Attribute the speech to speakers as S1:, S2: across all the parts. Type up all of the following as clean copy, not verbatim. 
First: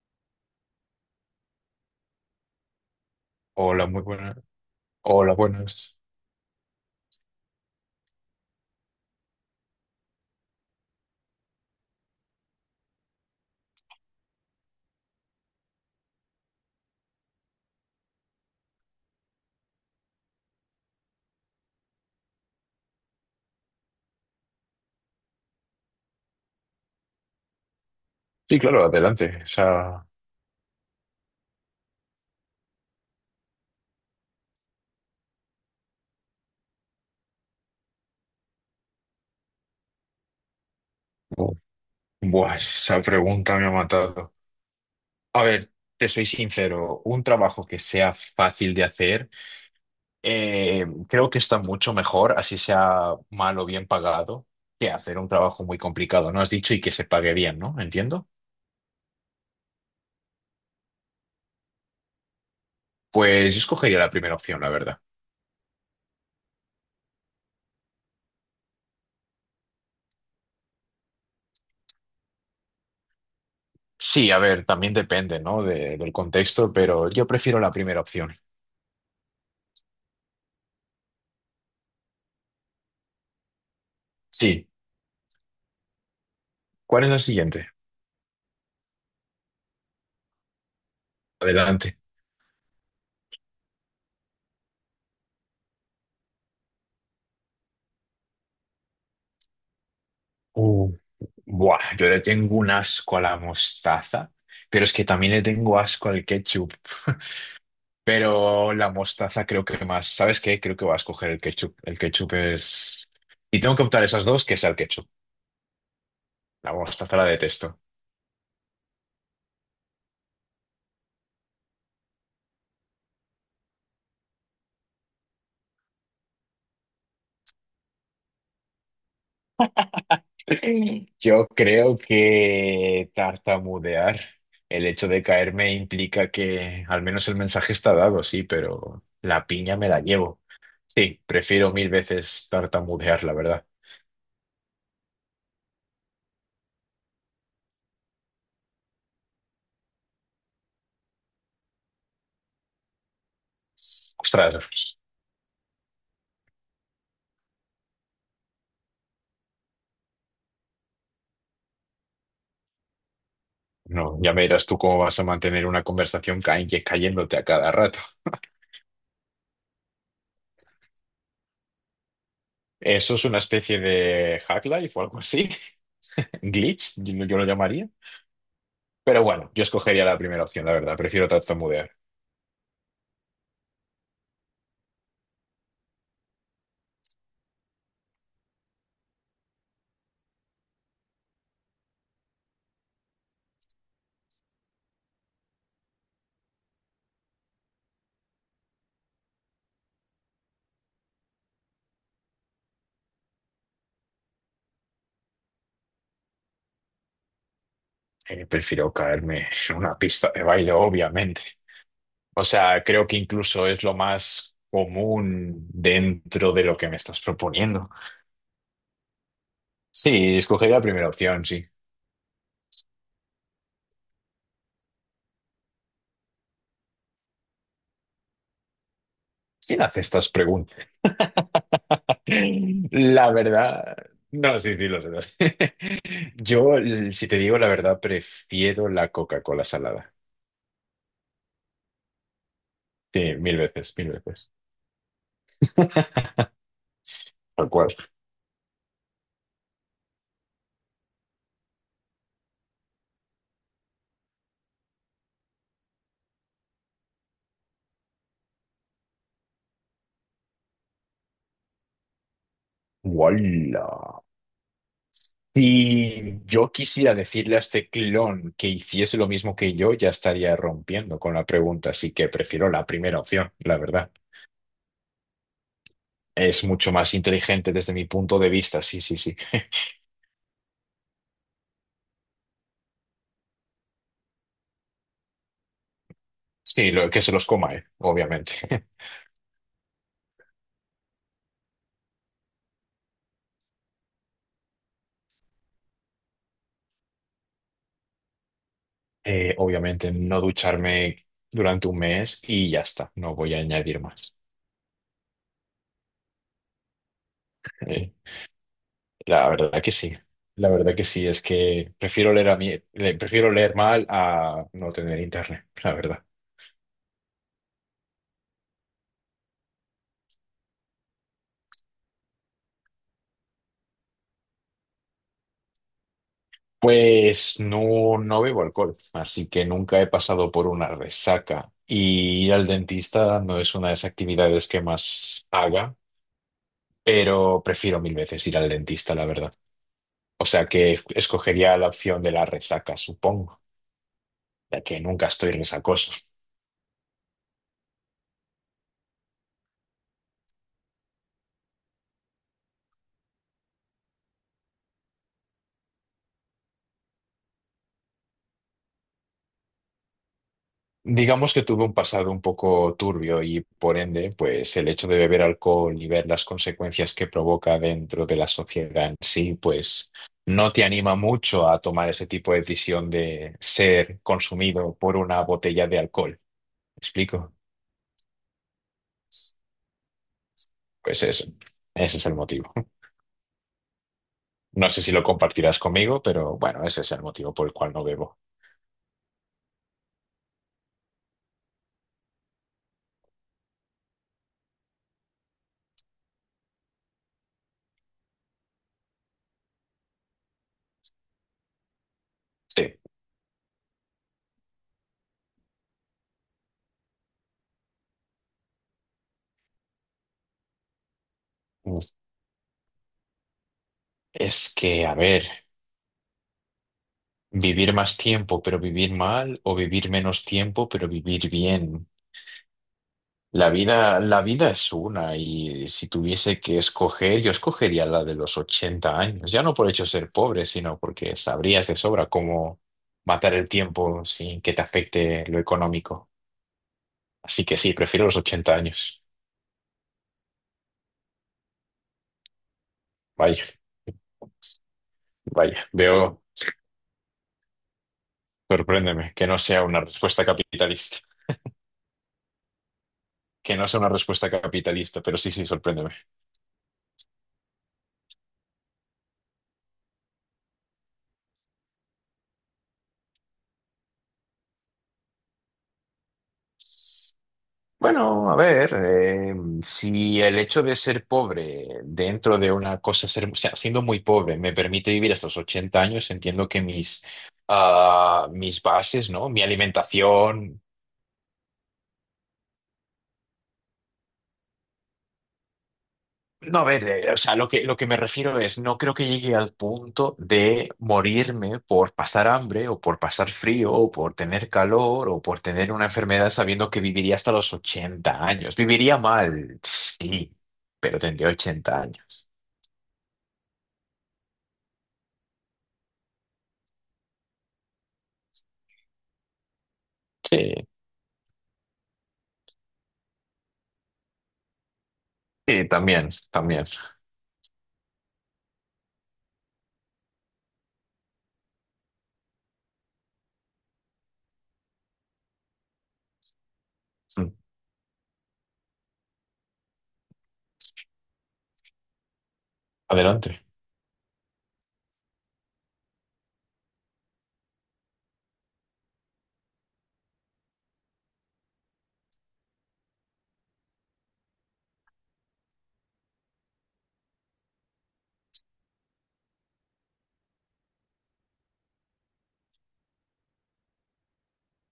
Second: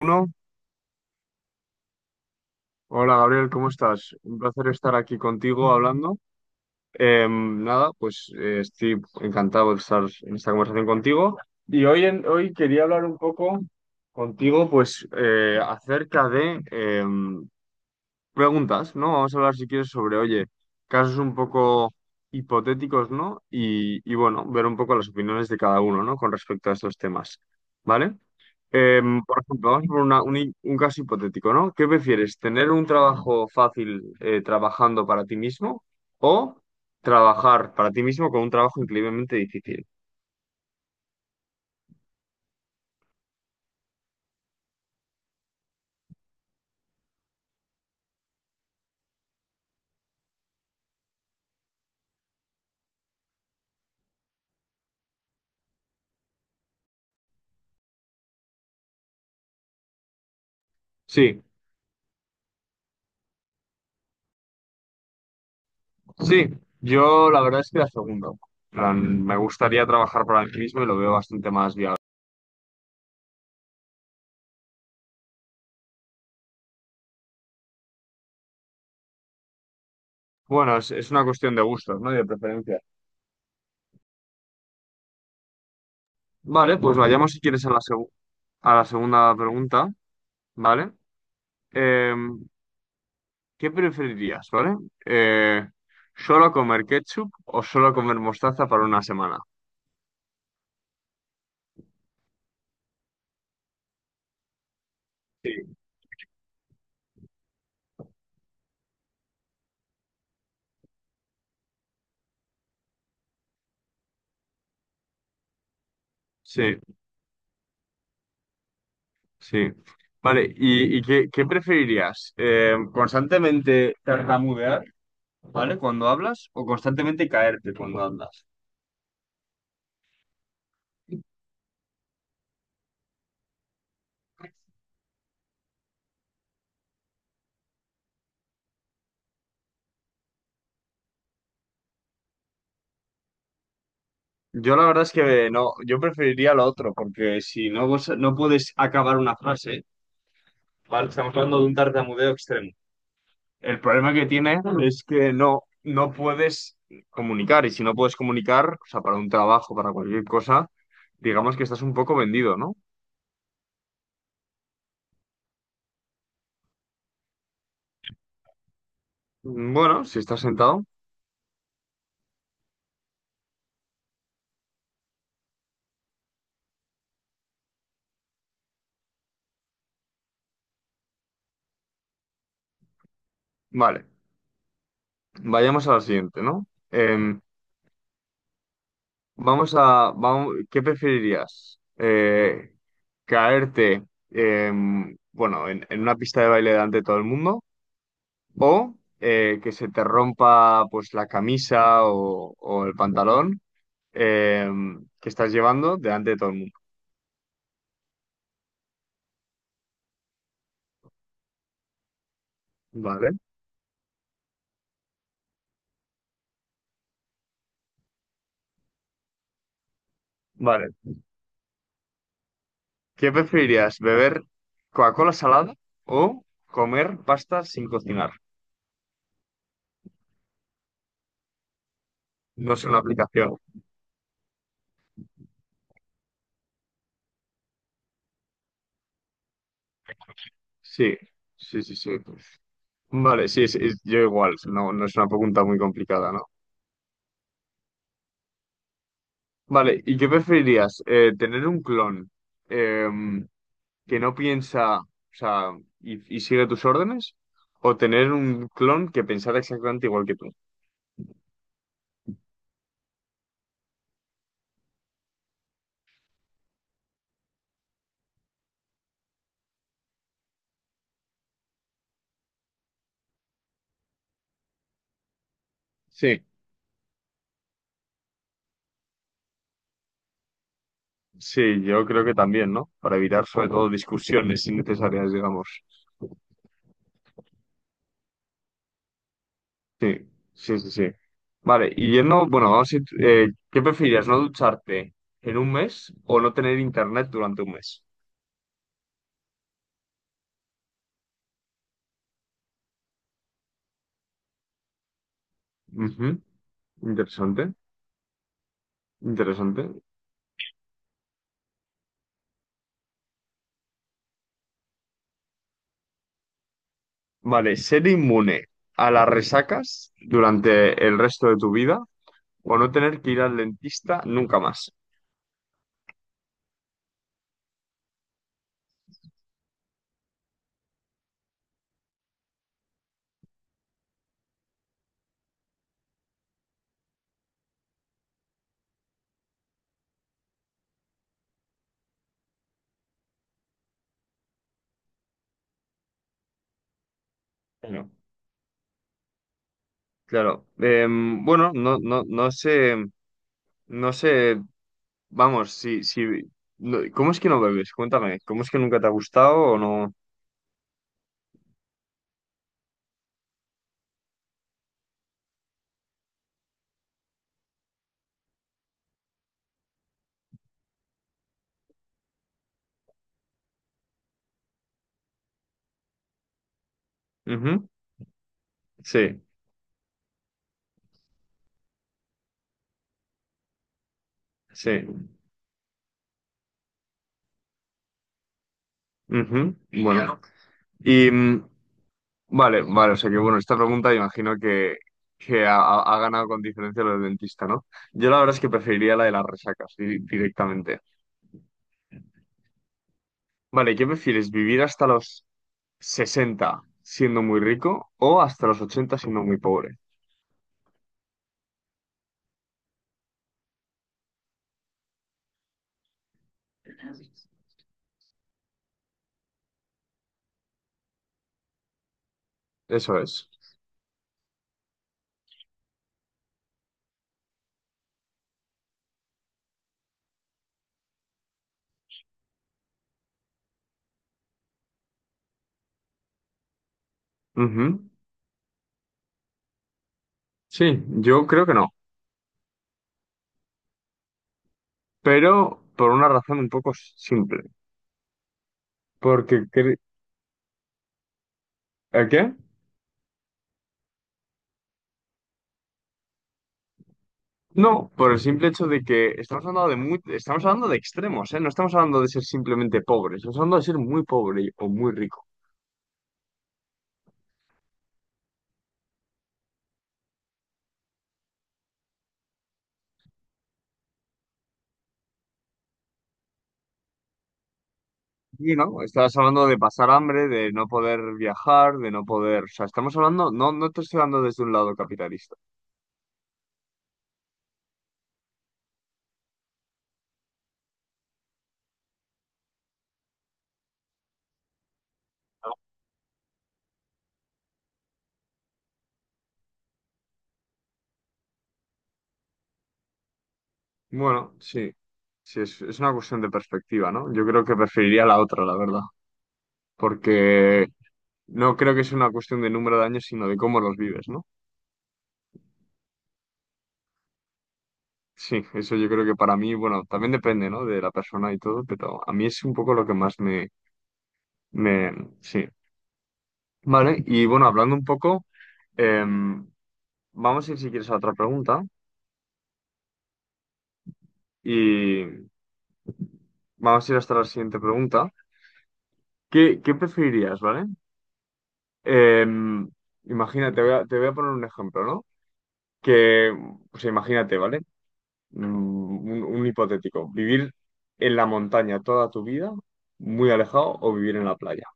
S1: Uno. Hola Gabriel, ¿cómo
S2: Hola, muy
S1: estás?
S2: buenas.
S1: Un placer estar aquí
S2: Hola,
S1: contigo
S2: buenas.
S1: hablando. Nada, pues estoy encantado de estar en esta conversación contigo. Y hoy quería hablar un poco contigo, pues acerca de preguntas, ¿no? Vamos a hablar si quieres sobre, oye, casos un poco hipotéticos, ¿no? Y bueno, ver un poco las opiniones de cada uno, ¿no? Con respecto a estos temas, ¿vale?
S2: Sí, claro, adelante.
S1: Por ejemplo, vamos a poner
S2: Esa,
S1: un caso hipotético, ¿no? ¿Qué prefieres? ¿Tener un trabajo fácil trabajando para ti mismo o trabajar para ti mismo con un trabajo increíblemente difícil?
S2: buah, esa pregunta me ha matado. A ver, te soy sincero, un trabajo que sea fácil de hacer, creo que está mucho mejor, así sea mal o bien pagado, que hacer un trabajo muy complicado, ¿no? Has dicho y que se pague bien, ¿no? Entiendo.
S1: Sí,
S2: Pues yo escogería la primera opción, la verdad.
S1: sí, yo la verdad es que la segunda. En plan, me gustaría trabajar para mí mismo y lo veo bastante más viable.
S2: Sí, a ver, también depende, ¿no? De- del contexto, pero yo prefiero la primera opción.
S1: Bueno, es una cuestión de gustos, ¿no? Y de preferencia.
S2: Sí.
S1: Vale, pues
S2: ¿Cuál es la
S1: vayamos si quieres a
S2: siguiente?
S1: la, segu- a la segunda pregunta, ¿vale?
S2: Adelante.
S1: Eh, ¿Qué preferirías? ¿Vale? Eh, ¿Solo comer ketchup o solo comer mostaza para una semana?
S2: Buah, yo le tengo un asco a la mostaza, pero es que también le
S1: Sí.
S2: tengo asco al ketchup. Pero la mostaza creo que más. ¿Sabes qué? Creo que voy a escoger el ketchup. El ketchup es... Y tengo que optar esas dos, que sea el ketchup. La
S1: Sí,
S2: mostaza la detesto.
S1: sí. Vale, ¿y qué preferirías? ¿Constantemente tartamudear? ¿Vale? ¿Cuando hablas o constantemente caerte cuando hablas?
S2: Yo creo que tartamudear, el hecho de caerme implica que al menos el mensaje está dado, sí, pero la piña me la llevo. Sí, prefiero mil veces tartamudear, la verdad.
S1: Yo la verdad es que no, yo preferiría lo otro, porque si no, no puedes acabar una frase, ¿vale? Estamos hablando de un tartamudeo extremo. El problema que tiene
S2: Ostras.
S1: es que no puedes comunicar, y si no puedes comunicar, o sea, para un trabajo, para cualquier cosa, digamos que estás un poco vendido, ¿no?
S2: No, ya me dirás tú cómo vas a mantener una conversación ca- cayéndote a cada rato.
S1: Bueno, si estás sentado,
S2: Eso es una especie de hack life o algo así. Glitch, yo lo llamaría. Pero bueno, yo escogería la primera opción, la verdad. Prefiero tartamudear.
S1: vale. Vayamos a la siguiente, ¿no? Vamos, ¿qué preferirías? ¿Caerte, bueno, en una pista de baile delante de todo el mundo, o que se te rompa pues la camisa o el pantalón, eh, que estás llevando delante de todo el mundo?
S2: Prefiero caerme en una pista de baile, obviamente. O sea, creo que
S1: Vale,
S2: incluso es lo más común dentro de lo que me estás proponiendo. Sí, escogería la
S1: vale.
S2: primera opción, sí.
S1: ¿Qué preferirías? ¿Beber Coca-Cola salada o comer pasta sin cocinar?
S2: ¿Quién hace estas preguntas?
S1: No es una
S2: La
S1: aplicación.
S2: verdad, no, sí, sí, lo sé, lo sé. Yo, l- si te digo la verdad, prefiero la Coca-Cola salada.
S1: Sí, sí, sí, sí.
S2: Sí,
S1: Vale,
S2: mil
S1: sí, sí,
S2: veces, mil
S1: yo
S2: veces.
S1: igual. No, no es una pregunta muy complicada, ¿no?
S2: Tal cual.
S1: Vale, ¿y qué preferirías? ¿Tener un clon eh, que no piensa, o sea, y sigue tus órdenes? ¿O tener un clon que pensara exactamente igual que tú?
S2: ¡Wala! Si yo quisiera decirle a este clon que hiciese lo mismo que yo, ya estaría rompiendo con la pregunta, así que prefiero la primera opción, la verdad.
S1: Sí.
S2: Es mucho más inteligente desde mi punto de vista, sí, sí, sí.
S1: Sí, yo creo que también, ¿no? Para evitar sobre todo discusiones innecesarias, digamos.
S2: Sí, lo, que se los coma, obviamente.
S1: Sí, sí, sí, sí. Vale, y yendo, bueno, vamos a ir, ¿qué preferirías, no ducharte en un mes o no tener internet durante un mes?
S2: Obviamente no ducharme durante un mes y ya está, no voy a añadir más.
S1: Ujú. Interesante,
S2: Eh, la
S1: interesante.
S2: verdad que sí, la verdad que sí, es que prefiero leer a mí, le- prefiero leer mal a no tener internet, la verdad.
S1: Vale, ser inmune a las resacas durante el resto de tu vida o no tener que ir al dentista nunca más.
S2: Pues no, no bebo alcohol, así que nunca he pasado por una resaca y ir al dentista no es una de las actividades que más haga, pero prefiero mil veces ir al dentista, la verdad. O sea que escogería la opción de la resaca, supongo, ya que nunca estoy resacoso.
S1: Claro. Claro. Bueno, no, no, no sé, no sé. Vamos, sí, sí. ¿Cómo es que no bebes? Cuéntame, ¿cómo es que nunca te ha gustado o no?
S2: Digamos que tuve un pasado un poco turbio y por ende, pues el hecho de beber alcohol y ver las consecuencias que provoca dentro de la sociedad en sí, pues no te anima mucho a tomar ese tipo de decisión de ser consumido por una botella de alcohol. ¿Me explico?
S1: Ujú. Sí,
S2: Pues eso, ese es el motivo. No sé si lo
S1: sí.
S2: compartirás conmigo, pero bueno, ese es el motivo por el cual no bebo.
S1: Ujú. Bueno. Y vale, vale, o sea que bueno, esta pregunta imagino que ha ganado con diferencia lo del dentista, ¿no? Yo la verdad es que preferiría la de las resacas directamente.
S2: Sí.
S1: Vale, ¿qué prefieres? ¿Vivir hasta los 60 siendo muy rico o hasta los 80 siendo muy pobre?
S2: Es que, a ver, vivir más tiempo, pero vivir mal, o vivir menos tiempo, pero vivir bien.
S1: Eso es.
S2: La vida es una, y si tuviese que escoger, yo escogería la de los 80 años. Ya no por hecho ser pobre, sino porque sabrías de sobra cómo matar el tiempo sin que te afecte lo económico. Así que sí,
S1: Ujú.
S2: prefiero los 80 años.
S1: Sí, yo creo que no,
S2: Vaya,
S1: pero
S2: vaya.
S1: por una
S2: Veo,
S1: razón un poco simple.
S2: sorpréndeme, que
S1: Porque,
S2: no sea una respuesta capitalista.
S1: ¿a qué?
S2: Que no sea una respuesta capitalista, pero sí, sí, sorpréndeme.
S1: No, por el simple hecho de que estamos hablando de extremos, ¿eh? No estamos hablando de ser simplemente pobres, estamos hablando de ser muy pobre o muy rico.
S2: Bueno, a ver, si el hecho de ser pobre dentro de una cosa, ser, o sea, siendo muy pobre, me permite vivir hasta los 80 años, entiendo que mis, ah,
S1: Y
S2: mis
S1: no,
S2: bases,
S1: estás
S2: ¿no?
S1: hablando
S2: Mi
S1: de pasar hambre, de
S2: alimentación.
S1: no poder viajar, de no poder, o sea, estamos hablando, no te estoy hablando desde un lado capitalista.
S2: No, a ver, o sea, lo que me refiero es, no creo que llegue al punto de morirme por pasar hambre o por pasar frío o por tener calor o por tener una enfermedad sabiendo que viviría hasta los 80 años. Viviría mal, sí, pero tendría 80 años.
S1: Bueno, sí, sí, es una cuestión de perspectiva, ¿no? Yo creo que preferiría la otra, la verdad, porque
S2: Sí.
S1: no creo que sea una cuestión de número de años, sino de cómo los vives, ¿no?
S2: Sí, también, también.
S1: Sí, eso yo creo que para mí, bueno, también depende, ¿no? De la persona y todo, pero a mí es un poco lo que más me, sí. Vale, y
S2: Mm,
S1: bueno, hablando un poco, em, vamos a ir si quieres a otra pregunta
S2: adelante.
S1: y vamos a ir hasta la siguiente pregunta. ¿Qué preferirías, vale? Em, Imagínate, te voy a poner un ejemplo, ¿no? Que, pues imagínate, ¿vale? Mm, un hipotético, vivir en la montaña toda tu vida, muy alejado, o vivir en la playa.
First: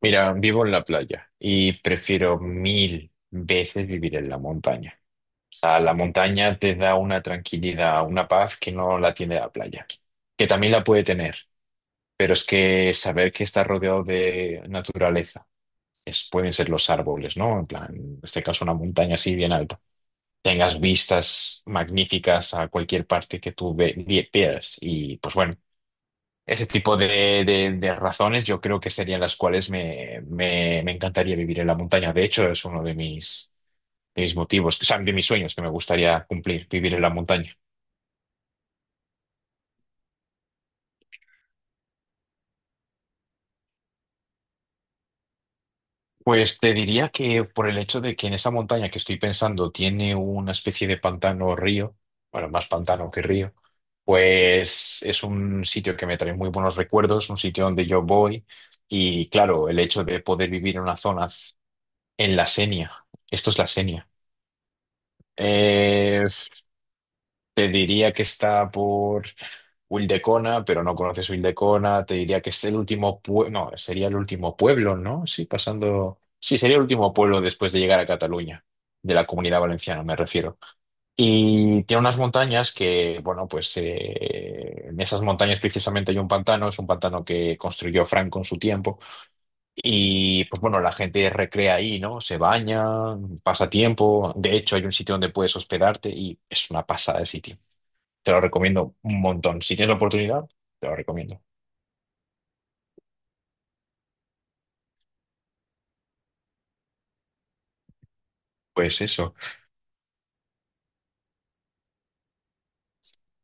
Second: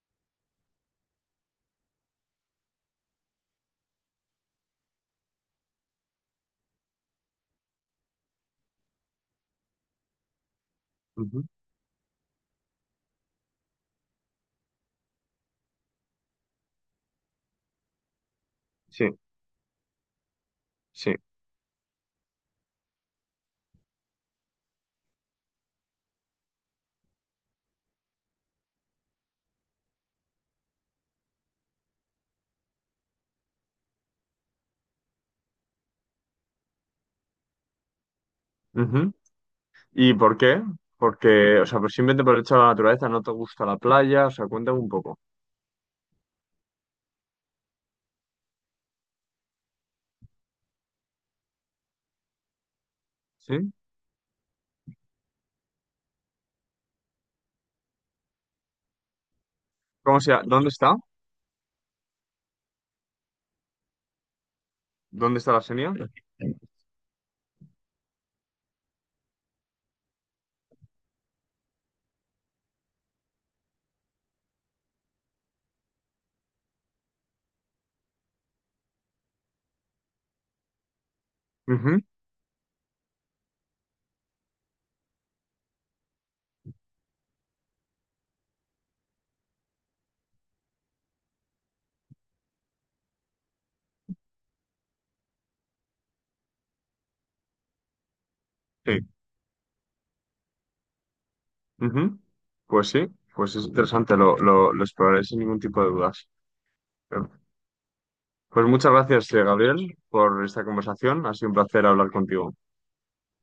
S2: Mira, vivo en la playa y prefiero mil veces vivir en la montaña. O sea, la montaña te da una tranquilidad, una paz que no la tiene la playa, que también la puede tener,
S1: Ujú.
S2: pero es que saber que estás rodeado de naturaleza, es, pueden ser los árboles, ¿no? En plan, en este caso una montaña
S1: Sí.
S2: así bien alta. Tengas
S1: Sí.
S2: vistas magníficas a cualquier parte que tú ve- vi- veas y pues bueno. Ese tipo de razones yo creo que serían las cuales me, me- me encantaría vivir en la montaña. De hecho, es uno de mis motivos, o sea, de mis sueños que me gustaría cumplir, vivir en la montaña.
S1: Ujú. ¿Y por qué? Porque, o sea, pues simplemente por el hecho de la naturaleza, no te gusta la playa, o sea, cuéntame un poco.
S2: Pues te diría que por el hecho de que en esa montaña que estoy pensando tiene una especie de pantano o río, bueno, más pantano que río,
S1: ¿Sí?
S2: pues es un sitio que me trae muy buenos recuerdos, un sitio donde yo voy y claro, el hecho de
S1: ¿Cómo se llama?
S2: poder
S1: ¿Dónde
S2: vivir en una
S1: está?
S2: zona en la Senia, esto es la Senia.
S1: ¿Dónde está la Xenia?
S2: eh, Te diría que está por Wildecona, pero no conoces Wildecona. Te diría que es el último pueblo. No, sería el último pueblo, ¿no? Sí, pasando. Sí, sería el último pueblo después de llegar a Cataluña, de la Comunidad Valenciana, me refiero. Y tiene
S1: Ujú.
S2: unas montañas que, bueno, pues en esas montañas precisamente hay un pantano, es un pantano que construyó Franco en su tiempo. Y pues bueno, la gente recrea ahí, ¿no? Se baña, pasa tiempo. De hecho, hay un sitio donde puedes hospedarte y es una pasada de sitio. Te lo recomiendo
S1: Sí.
S2: un montón. Si tienes la oportunidad, te lo recomiendo.
S1: Ujú. Pues sí, pues es interesante, lo exploraré sin ningún tipo de dudas. Pues muchas
S2: Pues
S1: gracias,
S2: eso.
S1: Gabriel, por esta conversación. Ha sido un placer hablar contigo.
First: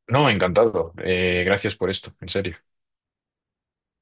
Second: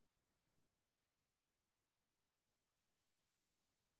S2: No, encantado. Gracias por esto, en serio.